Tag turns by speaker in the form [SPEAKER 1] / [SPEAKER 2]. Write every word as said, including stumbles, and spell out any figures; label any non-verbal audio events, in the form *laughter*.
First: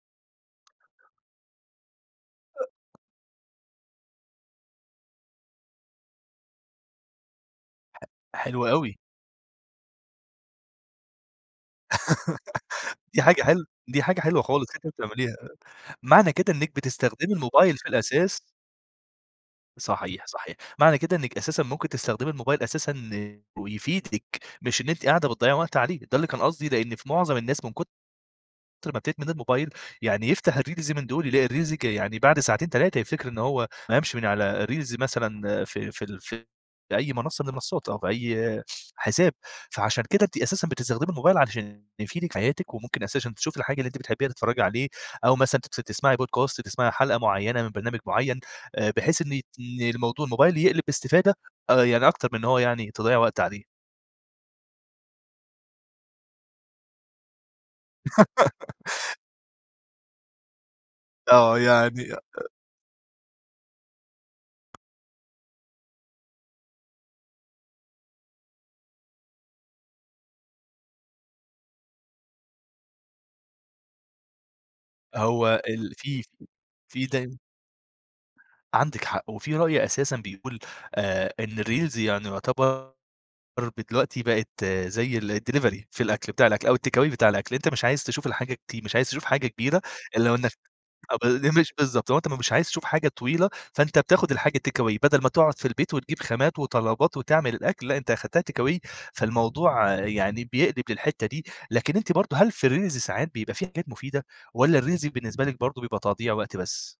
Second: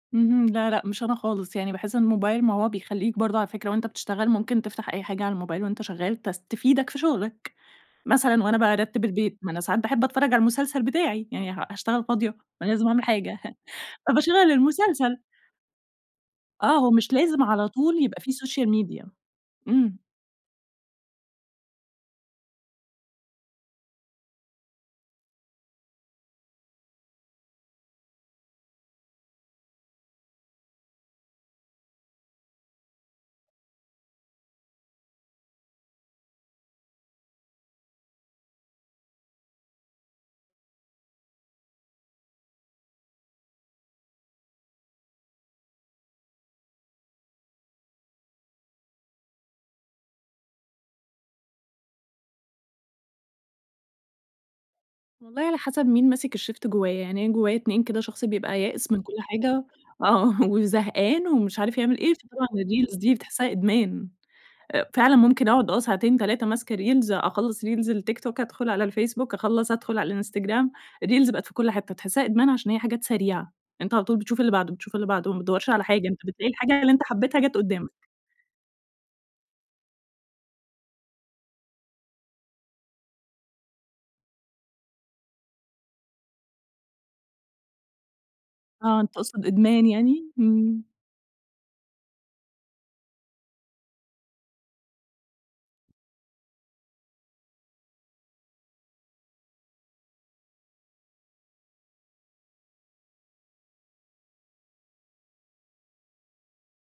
[SPEAKER 1] اهم. لا لأ، مش أنا خالص. يعني باحس الموبايل ما
[SPEAKER 2] أأ
[SPEAKER 1] هو بيخلّيك برضه على فكرة، وأنت بتشتغل ممكن تفتح أي حاجة على الموبايل وأنت شغّال تس تفيدك في شُغلك.
[SPEAKER 2] ح
[SPEAKER 1] مثلًا وأنا
[SPEAKER 2] حلو أوي.
[SPEAKER 1] بارتِّب البيت، ما أنا ساعات باحب أتفرّج على المسلسل بتاعي. يعني ه هاشتغل فاضية؟ ما أنا لازم
[SPEAKER 2] *laughs*
[SPEAKER 1] أعمل
[SPEAKER 2] دي
[SPEAKER 1] حاجة،
[SPEAKER 2] حاجة
[SPEAKER 1] *chuckles*
[SPEAKER 2] حل دي حاجة
[SPEAKER 1] فباشغّل
[SPEAKER 2] حلوة خلاص، أنتِ
[SPEAKER 1] المسلسل.
[SPEAKER 2] بتعمليها. معنى كده إنِّك
[SPEAKER 1] آه، هو مش
[SPEAKER 2] بتستخدمي
[SPEAKER 1] لازم على
[SPEAKER 2] الموبايل في
[SPEAKER 1] طول يبقى في
[SPEAKER 2] الأساس
[SPEAKER 1] سوشيال ميديا. إمم.
[SPEAKER 2] صحيح صحيح، معنى كده إنِّك أساسًا ممكن تستخدمي الموبايل أساسًا ويفيدِك، مش إن أنتِ قاعدة بتضيّعي وقت عليه، ده اللي كان قصدي. لإن في مُعظم الناس من كُتر ما بتدمن الموبايل، يعني يفتح الreels من دول يلاقي الreels ج يعني بعد ساعتين، تلاتة يفتكر إن هو ما قامش من على الreels مثلًا، ف فـي ال في أي منصة من المنصات أو في أي حساب. فعشان كده أنتِ أساسًا بتستخدمي الموبايل علشان يفيدِك في حياتِك، وممكن أساسًا تشوفي الحاجة اللي أنتِ بتحبيها، تتفرجي عليه، أو مثلًا تس تسمَعي Podcast، تسمَعي حلقة معيّنة من برنامج معيّن، آآ بحيث إن ن الموضو الموبايل يقلب باستفادة، آآ، يعني أكتر من إن هو يعني تضيّع وقت عليه.
[SPEAKER 1] والله على حسب مين ماسك الشيفت جوّايا. يعني أنا جوّايا اتنين كده، شخص بيبقى يائس من كل
[SPEAKER 2] *laughs*
[SPEAKER 1] حاجة آه، وزهقان
[SPEAKER 2] آه،
[SPEAKER 1] ومش عارف يعمل
[SPEAKER 2] يعني
[SPEAKER 1] إيه،
[SPEAKER 2] أ آ
[SPEAKER 1] فطبعًا الreels دي بتحسها إدمان. أ فعلًا ممكن أقعد آه، ساعتين تلاتة ماسكة reels. أخلّص reels التيك توك أدخُل على الفيسبوك، أخلّص أدخُل على الإنستجرام. الreels بقت في كل حتّة. بتحسها إدمان عشان هي حاجات سريعة، أنت على طول بتشوف اللي بَعده، بتشوف اللي بَعده ما
[SPEAKER 2] هو
[SPEAKER 1] بتدّورش على
[SPEAKER 2] ال
[SPEAKER 1] حاجة، أنت
[SPEAKER 2] في في
[SPEAKER 1] بتلاقي الحاجة اللي أنت
[SPEAKER 2] في تاني
[SPEAKER 1] حبّيتها جَت قدّامك.
[SPEAKER 2] عندِك حق، وفي رأي أساسًا بيقول آآ، إن الreels يعني يُعتبر ب دلوقتي بقت زي الdelivery في الأكل، بتاع الأكل أو الtakeaway بتاع الأكل. أنت مش عايز تشوف الحاجات دي، مش
[SPEAKER 1] آه،
[SPEAKER 2] عايز تشوف
[SPEAKER 1] تقصد
[SPEAKER 2] حاجة كبيرة،
[SPEAKER 1] إدمان يعني.
[SPEAKER 2] إلا وإنّك
[SPEAKER 1] إمم.
[SPEAKER 2] آه، ب *unintelligible* بالضبط، أنت م مش عايز تشوف حاجة طويلة، فأنت بتاخد الحاجة takeaway بدل ما تقعد في البيت وتجيب خامات وطلبات وتعمل الأكل. لأ، أنت أخدتها takeaway، فالموضوع يعني بيقلب للحتة دي. لكن أنتِ برضه، هل في الreels ساعات بيبقى في حاجات مفيدة، والّا الreels بالنسبة لِك برضه بيبقى تضييع وقت بس؟